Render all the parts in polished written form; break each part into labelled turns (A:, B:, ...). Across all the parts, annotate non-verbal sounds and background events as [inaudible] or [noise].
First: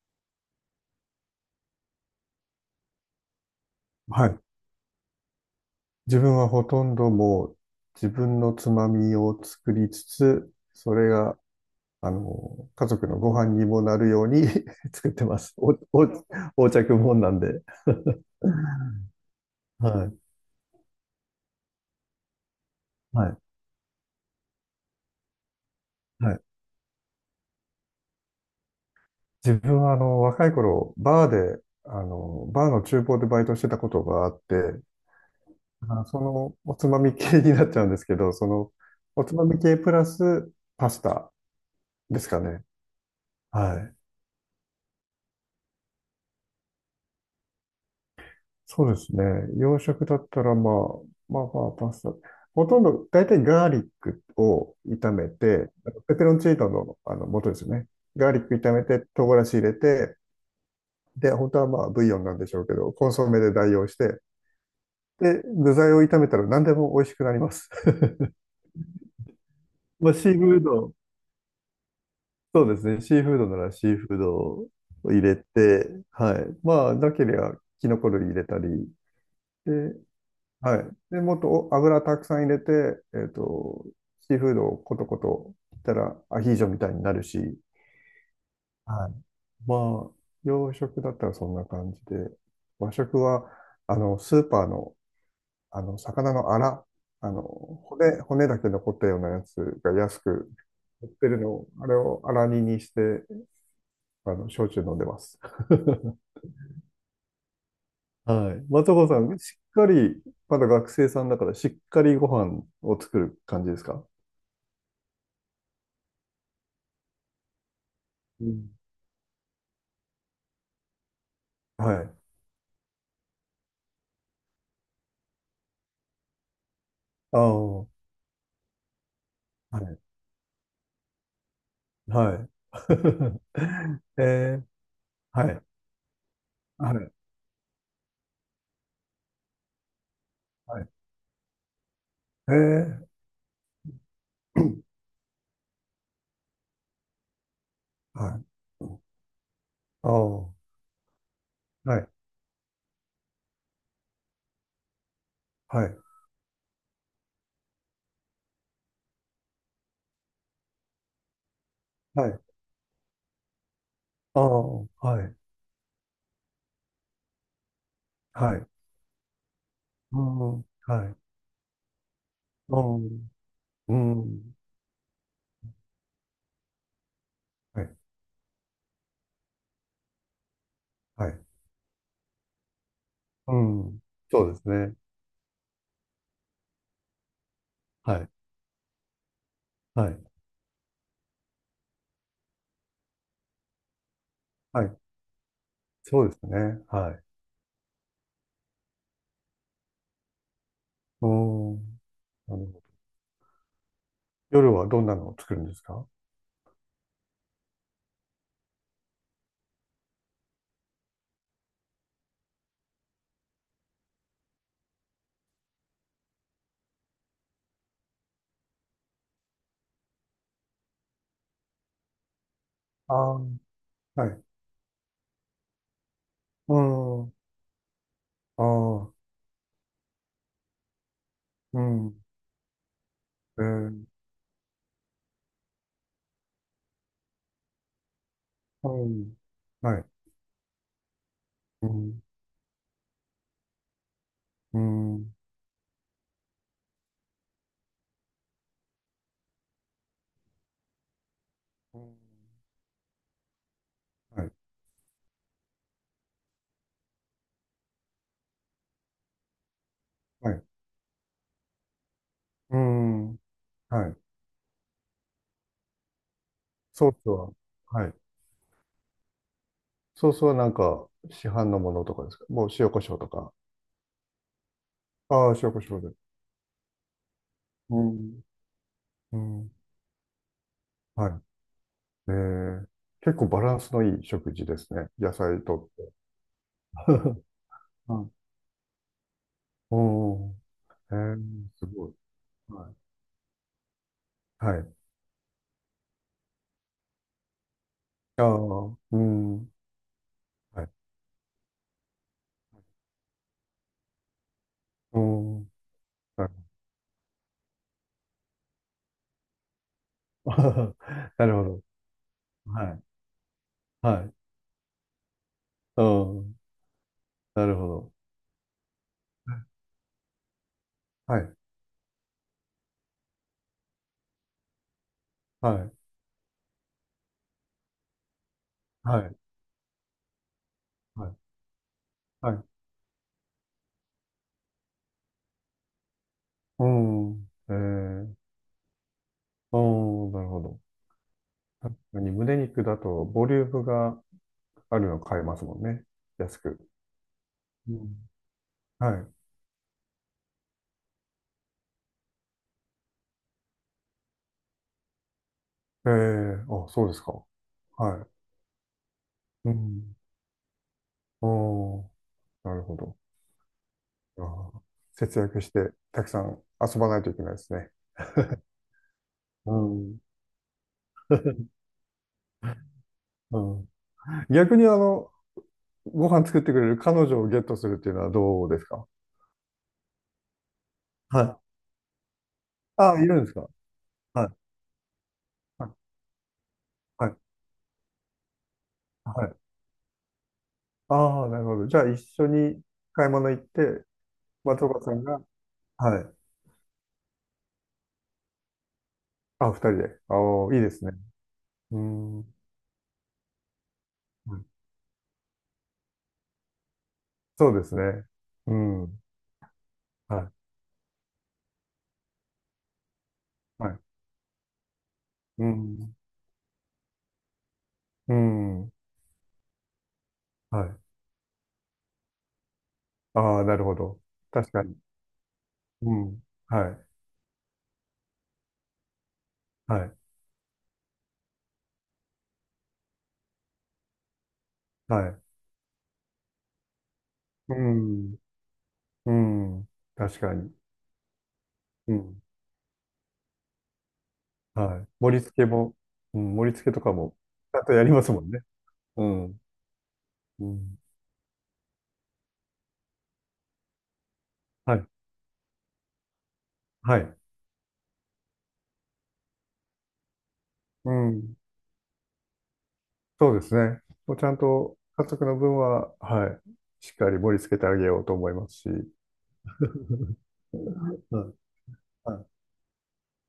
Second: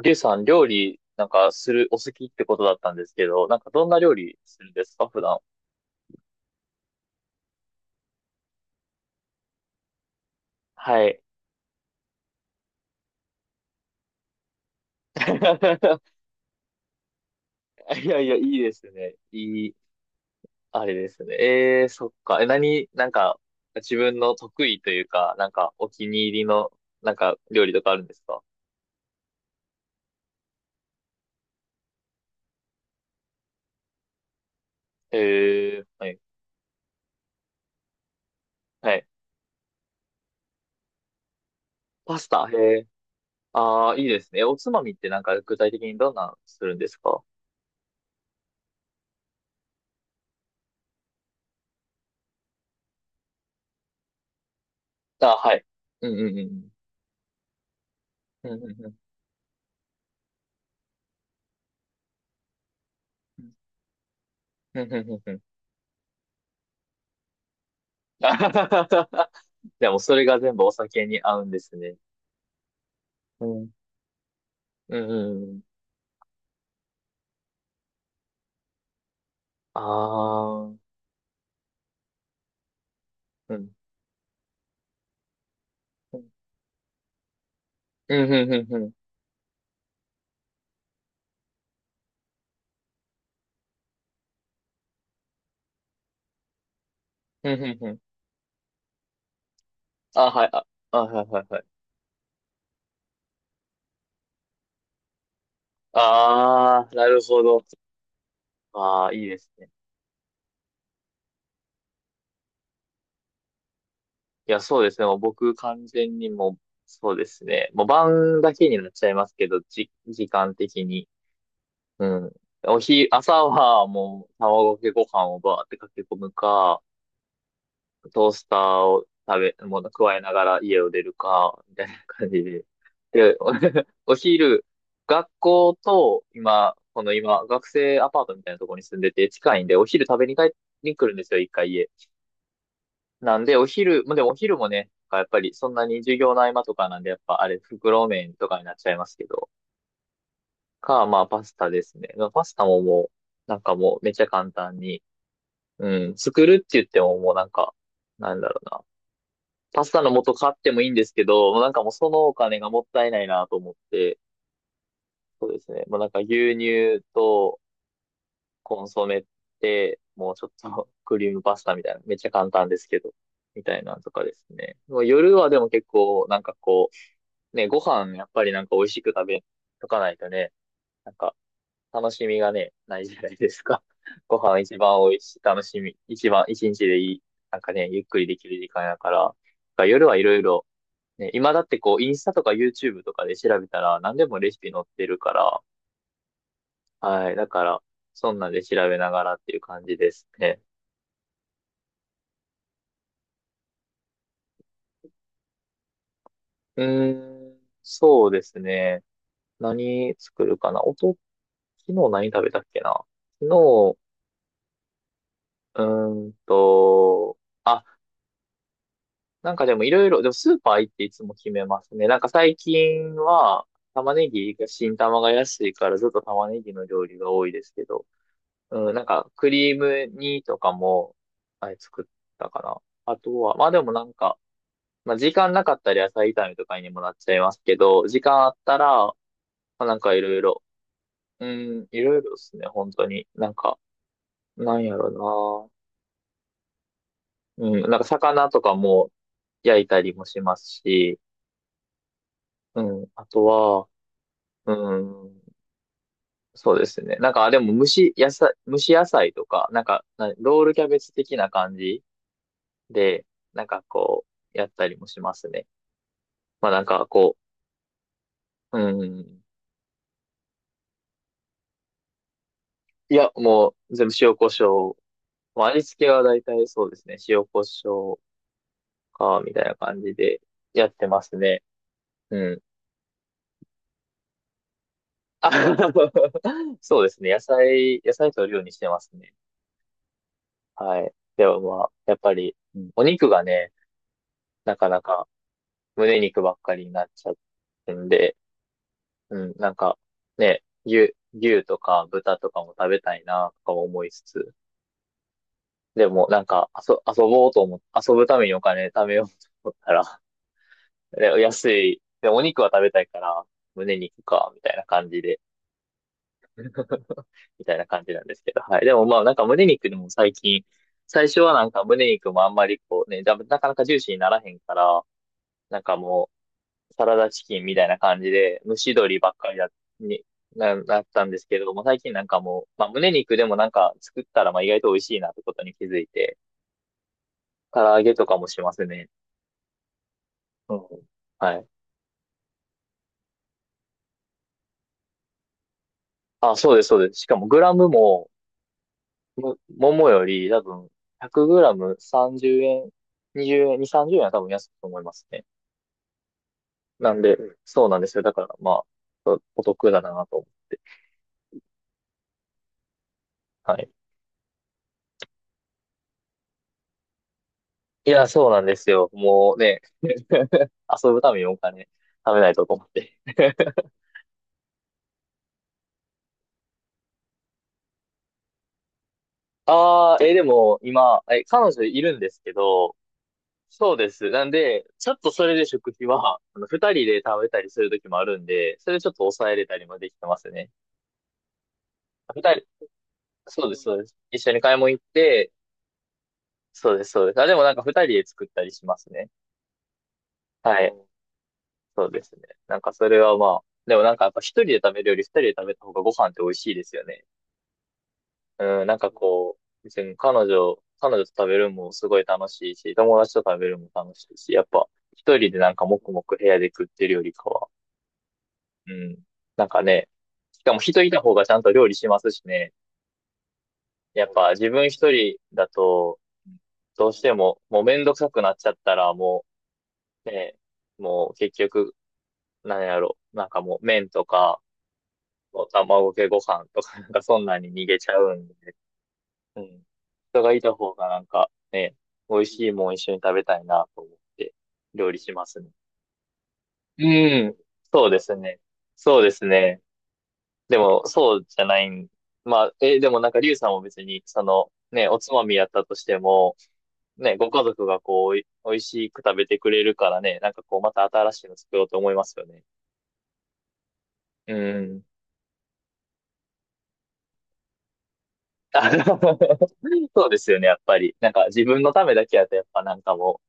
A: りゅうさん、料理、なんか、する、お好きってことだったんですけど、なんか、どんな料
B: は
A: 理
B: い。
A: するんですか、普段？
B: 自分はほとんどもう自分のつまみを作りつつ、そ
A: は
B: れ
A: い。
B: が、家族のご飯にもなるように [laughs] 作ってます。お、お、
A: [laughs]
B: 横着もんなんで。
A: いやいや、いいですね。
B: はい。
A: あれですね。そっか。え、何、なん
B: はい。
A: か、自分の得意というか、なんか、お気に
B: は
A: 入
B: い。
A: りの、なんか、料理とかあるんですか？
B: 自分は、若い頃、バーで、バーの厨房でバイトしてたことがあって、
A: えー、
B: あ、
A: はい。
B: おつまみ系になっちゃうんですけど、
A: はい。
B: おつまみ系プラスパスタ
A: パ
B: で
A: ス
B: すか
A: タ、へ
B: ね。
A: え。
B: は
A: ああ、
B: い。
A: いいですね。おつまみってなんか、具体的にどんなのするんですか？
B: そうですね。洋食だったら、まあ、まあまあ、パスタ。ほとんど、大体ガーリックを炒
A: あ、
B: め
A: はい。
B: て、あの
A: うん
B: ペペ
A: う
B: ロ
A: ん
B: ン
A: う
B: チー
A: ん。
B: ノの、あの元ですよね。ガーリッ
A: う
B: ク
A: んう
B: 炒
A: ん
B: め
A: うん。
B: て、唐辛子入れて、で、本当はまあ、ブイヨンなんでしょうけど、コンソメで代用して、
A: うんうんうんうん。
B: で、具材を炒めたら何でも美味しくなります。[laughs]
A: [laughs] でも
B: まあ、
A: それ
B: シー
A: が全
B: フー
A: 部お
B: ド、
A: 酒に合うんですね。
B: そうですね。シーフー
A: う
B: ドな
A: ん。
B: らシーフードを
A: うん、
B: 入
A: う
B: れ
A: んうん。
B: て、はい。まあ、なければ、キノコ類入れたり、
A: あ
B: で、はい。
A: あ
B: で、もっとお油たくさん入れて、えっ
A: うん。
B: と、シーフードをコトコトいったら
A: うん、
B: アヒージョみたいになるし、
A: うん、うん、うん。
B: はい。まあ、洋食だったらそんな感じで、和食は、スーパーの、魚のアラ、
A: うん、うん、うん。
B: 骨だけ残ったようなやつが安
A: あ、は
B: く
A: い、あ、あ、
B: 売っ
A: はい、
B: てる
A: はい、
B: の
A: はい。
B: を、あれをアラ煮にして、焼酎飲んでます。[laughs]
A: ああ、なるほど。
B: はい。松
A: ああ、
B: 岡さ
A: いいで
B: ん、
A: す
B: し
A: ね。
B: っかり、まだ学生さんだから、しっかりご飯を作る感じですか？
A: いや、そうですね。もう僕完全にもう、そうですね。もう晩
B: う
A: だけ
B: ん。
A: になっちゃいますけど、時間的に。
B: は
A: う
B: い。
A: ん。朝はもう卵かけご飯をバーってかけ込むか、
B: ああ、は
A: トースターを食べ、もの
B: い。
A: 加えながら家を出るか、みたいな感
B: は
A: じ
B: い。
A: で。で、
B: [laughs]
A: お [laughs] お
B: ええ。
A: 昼、学
B: はい。
A: 校と、今、
B: は
A: この
B: い。
A: 今、学生アパートみたいなところに住んでて近いんで、お昼食べに帰
B: はい。
A: に来るんですよ、一回家。
B: ええ。
A: なんで、お昼、まあでもお昼もね、やっぱりそんなに授業の合間とかなんで、やっぱあれ、袋
B: [clears throat]
A: 麺
B: はい。
A: とかになっちゃいますけど、
B: ああ、は
A: か、まあパスタです
B: い。
A: ね。まあパスタももう、なんかもうめっちゃ簡単に、
B: はい。
A: うん、作るって言ってももうなんか、なんだろうな。パスタの素買ってもいいんですけど、もうなんかもうその
B: は
A: お
B: い。
A: 金がもったいないなと思って、
B: ああ、はい。
A: そうですね。もうなんか牛乳と
B: はい。
A: コンソメで、
B: う
A: もうちょっ
B: ん。
A: と [laughs]
B: はい。
A: クリームパスタみたいな、めっちゃ簡単で
B: う
A: すけど、
B: ん。
A: みたいな
B: う
A: んとかです
B: ん。
A: ね。もう夜はでも結構、なんかこう、ね、ご
B: はい。
A: 飯やっぱりなんか美味しく食べとかないとね、なん
B: は
A: か
B: い。
A: 楽しみがね、ないじゃないで
B: う
A: すか。
B: ん。
A: [laughs] ご
B: そうで
A: 飯
B: す
A: 一
B: ね。
A: 番美味しい、楽しみ、一番一日でいい、なんかね、ゆっ
B: は
A: くり
B: い。
A: できる時間やから、なんか夜
B: は
A: はい
B: い。
A: ろいろね、今だってこう、インスタとか YouTube とかで調べたら何でもレシピ載
B: は
A: っ
B: い。
A: てるから、
B: そうですね。はい。
A: はい。だから、そんなんで調べながらっていう感じですね。
B: うん。なるほど。夜はどんなのを作るんですか？
A: うーん、そうですね。何作るかなおと、昨日何食べたっけな昨日、うーんと、あ、なんかでもいろいろ、でもスーパー行っていつも決めますね。なんか最近
B: ああ、
A: は、玉
B: は
A: ね
B: い。
A: ぎが、新玉が安いからずっと玉ねぎ
B: う
A: の料理が
B: ん。
A: 多いですけど。
B: あ
A: うん、なん
B: あ、
A: か、クリーム煮とかも、あれ
B: う
A: 作っ
B: ん。
A: たかな。あとは、
B: え
A: まあでも
B: ー、
A: なんか、まあ時間なかったら野菜炒めとかにもなっちゃいますけど、時間あった
B: う
A: ら、ま
B: ん。
A: あな
B: は
A: ん
B: い。
A: かいろいろ、う
B: う
A: ん、いろい
B: ん。
A: ろですね、本当に。なんか、な
B: う
A: んや
B: ん。うん。
A: ろな。うん、なんか魚とかも焼いたりもしますし、うん、あとは、
B: はい。
A: うん、そうですね。なんか、あでも蒸し野菜、蒸し野菜とか、なんか、な
B: は
A: ロ
B: い。
A: ールキャベツ的な感じ
B: う
A: で、
B: ん。
A: なんか
B: はい。
A: こう、やったりもしますね。まあなんか
B: ソース
A: こ
B: は、はい。
A: う、うん。
B: ソースはなんか、市販のものとかですか？もう塩コシ
A: い
B: ョウと
A: や、
B: か。
A: もう全部塩コショウ。
B: ああ、
A: まあ
B: 塩コ
A: 味
B: ショウ
A: 付け
B: で。
A: は大体そうですね。塩コシ
B: う
A: ョウ
B: ん。う
A: か、みたい
B: ん。
A: な感じでやってま
B: は
A: す
B: い。
A: ね。
B: え
A: うん。
B: ー、結構バランスのいい食事ですね。野
A: あ
B: 菜とって。
A: [laughs] そうですね。
B: [laughs]
A: 野菜、野
B: うん。
A: 菜取るようにしてますね。
B: お、
A: はい。
B: えー、
A: でもま
B: す
A: あ、
B: ご
A: や
B: い。
A: っぱり、う
B: は
A: んお
B: い。
A: 肉がね、な
B: は
A: か
B: い。
A: なか胸肉ばっかりになっちゃってんで、
B: ああ、う
A: うん、な
B: ん。
A: んかね、
B: はい。
A: 牛、牛とか豚とかも食べたいな、とか思いつつ、
B: うん。
A: でも、なん
B: はい。
A: か、遊ぼうと思っ遊ぶためにお金貯めようと思ったら、
B: [laughs]
A: [laughs] で
B: なるほ
A: 安
B: ど。
A: い。で、お肉は食べ
B: は
A: た
B: い。
A: いから、胸肉
B: はい。
A: か、みたいな感じで、
B: うん。
A: [laughs] み
B: な
A: た
B: る
A: いな
B: ほ
A: 感
B: ど。
A: じなんですけど、はい。でも、まあ、なんか胸肉でも最近、最
B: は
A: 初は
B: い。
A: なんか胸肉もあんまりこうね、だなかなかジューシーにならへんから、
B: は
A: なん
B: い。
A: かもう、サラダチキンみたいな感じで、蒸し鶏
B: は
A: ばっ
B: い。
A: かりだ、に、なった
B: は
A: ん
B: い。
A: ですけども、最近なんか
B: は
A: も
B: い。
A: う、まあ、胸肉でもなんか作ったら、まあ、意外と美味しいなってことに気づいて、
B: うん。え
A: 唐揚げと
B: ー、
A: かもしますね。
B: うん、なるほ
A: う
B: ど。
A: んはい。
B: 確かに胸肉だとボリュームがあるの買えますもんね。
A: あ、
B: 安
A: そう
B: く。
A: です、そうです。しかもグラム
B: うん。
A: も、
B: はい。
A: も、桃より多分、100グラム30円、20円、2、30円は多分安いと思いますね。
B: えー、あ、そう
A: な
B: で
A: ん
B: す
A: で、
B: か。
A: うん。そうなんですよ。
B: は
A: だから、まあ、おお
B: い。う
A: 得だ
B: ん。
A: なと。
B: おー、なるほど。
A: はい。
B: あー、節約してたくさん遊ばないといけないですね。
A: いや、そうなんですよ。もう
B: う
A: ね、
B: ん。
A: [laughs] 遊ぶためにお金貯めないとと思って。
B: う
A: [laughs]
B: ん。逆にご飯作ってくれる彼女をゲットするっていうのはどうですか？
A: ああ、えー、でも、今、
B: は
A: え、
B: い。
A: 彼女いるんですけど、
B: あ、いるんですか？
A: そうです。な
B: は
A: ん
B: い。
A: で、ちょっとそれで
B: は
A: 食
B: い。
A: 費は、あの、二人で
B: はい。
A: 食べたりするときもあるんで、それちょっと
B: は
A: 抑
B: い。
A: えれたりもできてますね。
B: ああ、なるほど。じゃあ、一
A: 二
B: 緒
A: 人、
B: に買い物行っ
A: そうです、そう
B: て、
A: です。一緒に買い
B: 松
A: 物行
B: 岡
A: っ
B: さんが、
A: て、
B: はい。
A: そうです、そうです。あ、でもなんか二人で作ったりしますね。
B: あ、二人で。ああ、
A: は
B: いいで
A: い。
B: すね。う
A: そうです
B: ん。
A: ね。
B: はい。
A: なんかそれはまあ、でもなんかやっぱ一人で食べるより二人で食べた方がご飯って美味しいですよね。
B: そうですね。う
A: うん、なんか
B: ん。
A: こう、別に彼
B: はい。
A: 女、彼女と食べるのもすごい楽しいし、友達と食べるの
B: は
A: も
B: い。
A: 楽しいし、やっぱ一人で
B: う
A: なんか黙
B: ん。
A: 々部屋で食ってるよりかは、
B: う
A: う
B: ん。
A: ん。なんかね、しかも
B: はい。
A: 人いた方がちゃんと料理しますしね。
B: ああ、なるほど。
A: やっぱ自
B: 確か
A: 分一
B: に。
A: 人だ
B: う
A: と、
B: ん。はい。
A: どうしても、もうめんどくさくなっちゃったら、も
B: はい。
A: う、ね、もう結局、なんやろなんかもう麺とか、
B: はい。
A: もう卵かけご飯とか、[laughs] なんかそんなに
B: う
A: 逃げちゃう
B: ん。
A: んで、
B: う
A: うん。
B: ん。確
A: 人が
B: か
A: い
B: に。
A: た方がなんかね、
B: う
A: 美
B: ん。
A: 味しいもん一緒に食べたいなと思って、
B: はい。
A: 料理し
B: 盛り
A: ま
B: 付
A: す
B: け
A: ね。
B: も、うん、盛り付けとかも、
A: うん、
B: ちゃんとや
A: そう
B: り
A: で
B: ます
A: す
B: もん
A: ね。
B: ね。
A: そう
B: う
A: です
B: ん。
A: ね。
B: う
A: で
B: ん。
A: も、そうじゃないん。まあ、え、でもなんか、リュウさんも別に、その、
B: はい。
A: ね、おつまみやったとしても、
B: は
A: ね、
B: い。
A: ご家族がこう、おい美味しく食べてくれるからね、なんかこう、また
B: う
A: 新しいの
B: ん。
A: 作ろうと思いますよね。
B: そうですね。もうちゃ
A: う
B: んと
A: ん。
B: 家族の分は、はい、しっかり盛り付けてあげようと思いますし。
A: あの
B: [laughs] はい、
A: [laughs] そうですよね、やっぱり。なんか、自分のためだ
B: は
A: け
B: い、
A: やと、やっぱなんかも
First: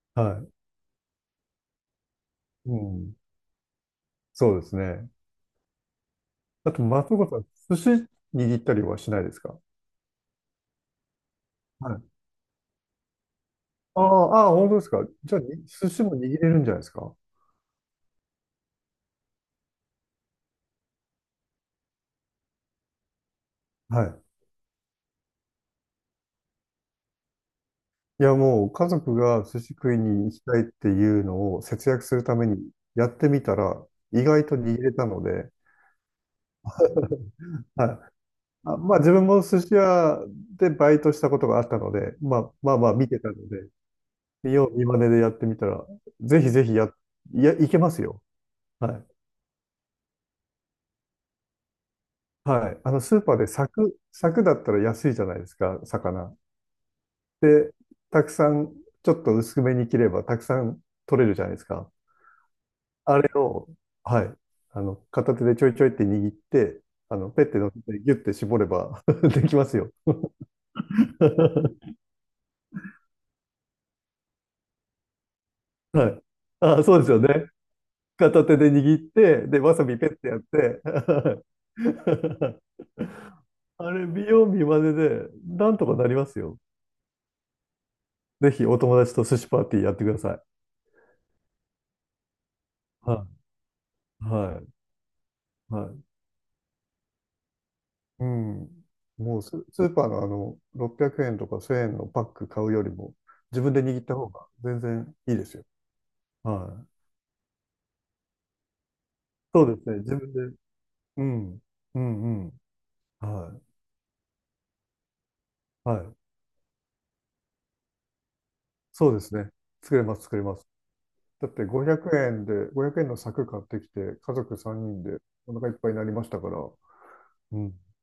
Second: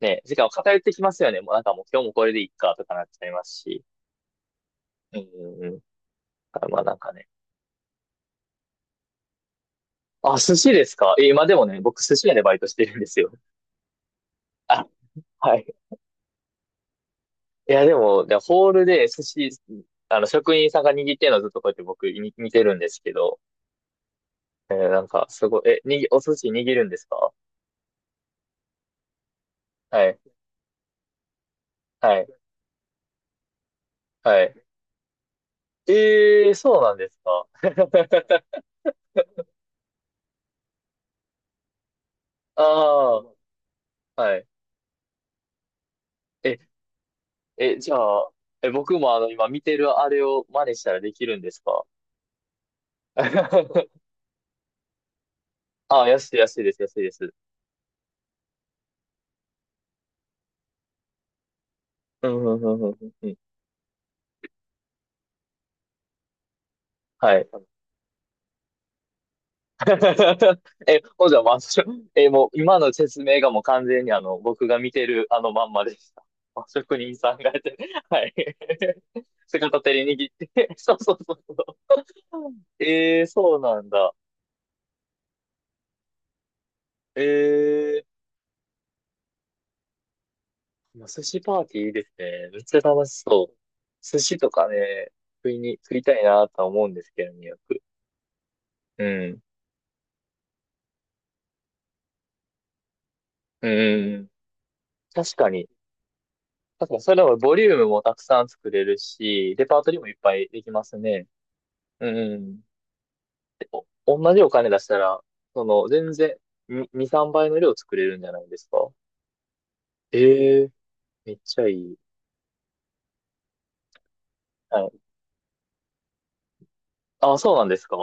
A: う、ね、時
B: は
A: 間を偏ってきますよね。もうなんかもう、今日もこれでいい
B: い、
A: か、
B: う
A: とかなっ
B: ん。
A: ちゃいますし。
B: そうですね。
A: うんうんうん。だから
B: あ
A: ま
B: と、
A: あなんか
B: 松
A: ね。
B: 岡さん、寿司握ったりはしないですか？
A: あ、寿司ですか？え、今でもね、
B: は
A: 僕
B: い。
A: 寿司屋でバイトしてるんですよ。
B: ああ、ああ、本当で
A: あ、
B: すか。じゃあ、
A: は
B: に
A: い。
B: 寿司も握れるんじゃないですか？
A: いや、でも、でホールで寿司、あの、職員さんが握ってるのずっとこうやって僕見てるんですけど、
B: は
A: えーなんか、すごい、え、お寿司握るんですか？
B: い。いや、もう、家族が寿司食い
A: はい、
B: に行きたいっていうのを節約す
A: は
B: る
A: い、
B: ためにやってみたら、意
A: は
B: 外と
A: い。
B: 握れたので、
A: えー、そうなんですか？
B: はい。
A: [laughs]
B: あ、まあ自分も寿司屋でバイトしたことがあったので、まあ
A: あ
B: まあまあ見てたので、
A: あ、はい。
B: 見よう見まねでやってみたら、ぜひ
A: え、
B: ぜひや、いや、い
A: え、
B: けま
A: じゃ
B: すよ。
A: あ、え、
B: は
A: 僕
B: い。
A: もあの、今見てるあれを真似したらできるんですか？
B: はい。スーパーで柵、
A: [laughs]
B: 柵だったら安いじゃないですか、
A: あ安
B: 魚。
A: い、安いです、安いです。
B: で、たくさん、ちょっと薄めに切ればたくさん取れるじゃないですか。
A: うん、うん、うん、うん、
B: あ
A: う
B: れ
A: ん。
B: を、はい。片手でちょいちょいって握って、
A: は
B: ペ
A: い。
B: ッて乗せてギュッて絞れば [laughs] できますよ。
A: [laughs] え、ほんじゃ、まあ、
B: [laughs]
A: そえ、もう、今の説明がもう完全にあの、僕が見てるあのまんまで
B: は
A: した。
B: い。
A: まあ
B: あ、そ
A: 職
B: うです
A: 人
B: よ
A: さんが
B: ね。
A: やって、[laughs] はい。
B: 片手で握って、で、
A: [laughs]
B: わ
A: 片
B: さび
A: 手
B: ペ
A: に
B: ッて
A: 握っ
B: やっ
A: て、[laughs]
B: て、
A: そうそうそうそう。
B: [laughs]
A: えー、そうなん
B: あれ、
A: だ。
B: 美容美見まねで、なんとかなりますよ。
A: えー、
B: ぜひ、お友達と寿司パーティーやってください。
A: まあ寿司パーティーいいですね。めっちゃ楽し
B: は
A: そう。寿
B: い。
A: 司と
B: は
A: か
B: い。
A: ね、
B: は
A: 食
B: い。
A: いたいなとは思うんですけどね、よく。
B: うん。
A: う
B: も
A: ん。
B: うス、スーパーのあの、600円とか1000円のパック買うよりも、自
A: う
B: 分で握った方
A: ん。
B: が全然い
A: 確
B: いで
A: か
B: すよ。
A: に。
B: は
A: 確
B: い。
A: かに、それはボリュームもたくさん作れるし、
B: そ
A: レ
B: う
A: パー
B: です
A: トリ
B: ね。
A: ーもいっ
B: 自分
A: ぱい
B: で。
A: できます
B: う
A: ね。
B: ん。う
A: う
B: んうん。
A: ん。
B: は
A: 同じお金出したら、その、
B: い。は
A: 全
B: い。
A: 然、2、2 3倍の量作れるんじゃないですか？
B: そうですね。作れます、作れま
A: え
B: す。
A: えめっ
B: だっ
A: ち
B: て
A: ゃいい。
B: 500円で、500円の柵買ってきて、家族
A: は
B: 3
A: い。
B: 人でお腹いっぱいになりましたから、
A: あ、そう
B: う
A: なんで
B: ん。
A: すか？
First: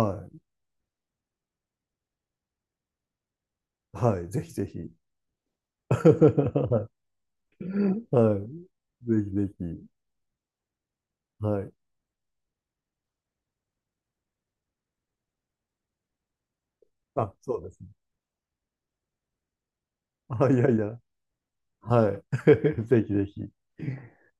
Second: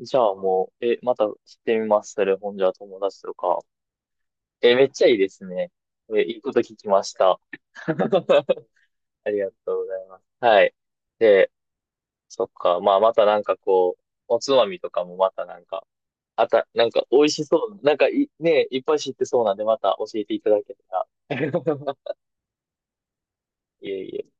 A: じゃあもう、え、また知ってみます。それ、ほんじゃ友達とか。
B: い。はい。ぜひぜ
A: え、めっ
B: ひ。
A: ちゃいいですね。
B: [laughs]
A: え、いいこと聞き
B: は
A: ました。
B: い。はい。
A: [laughs]
B: ぜ
A: あ
B: ひ
A: り
B: ぜ
A: がとう
B: ひ。
A: ございます。はい。で、
B: はい。
A: そっか。まあ、またなんかこう、おつまみとかもまたなんか、あた、なんか美味
B: あ、
A: しそ
B: そうです
A: う。
B: ね。
A: なんかい、ね、いっぱい知ってそうなんで、また教えてい
B: あ、
A: た
B: い
A: だ
B: や
A: け
B: いや。
A: たら。
B: は
A: [laughs]
B: い。[laughs] ぜひぜひ。
A: いえいえ。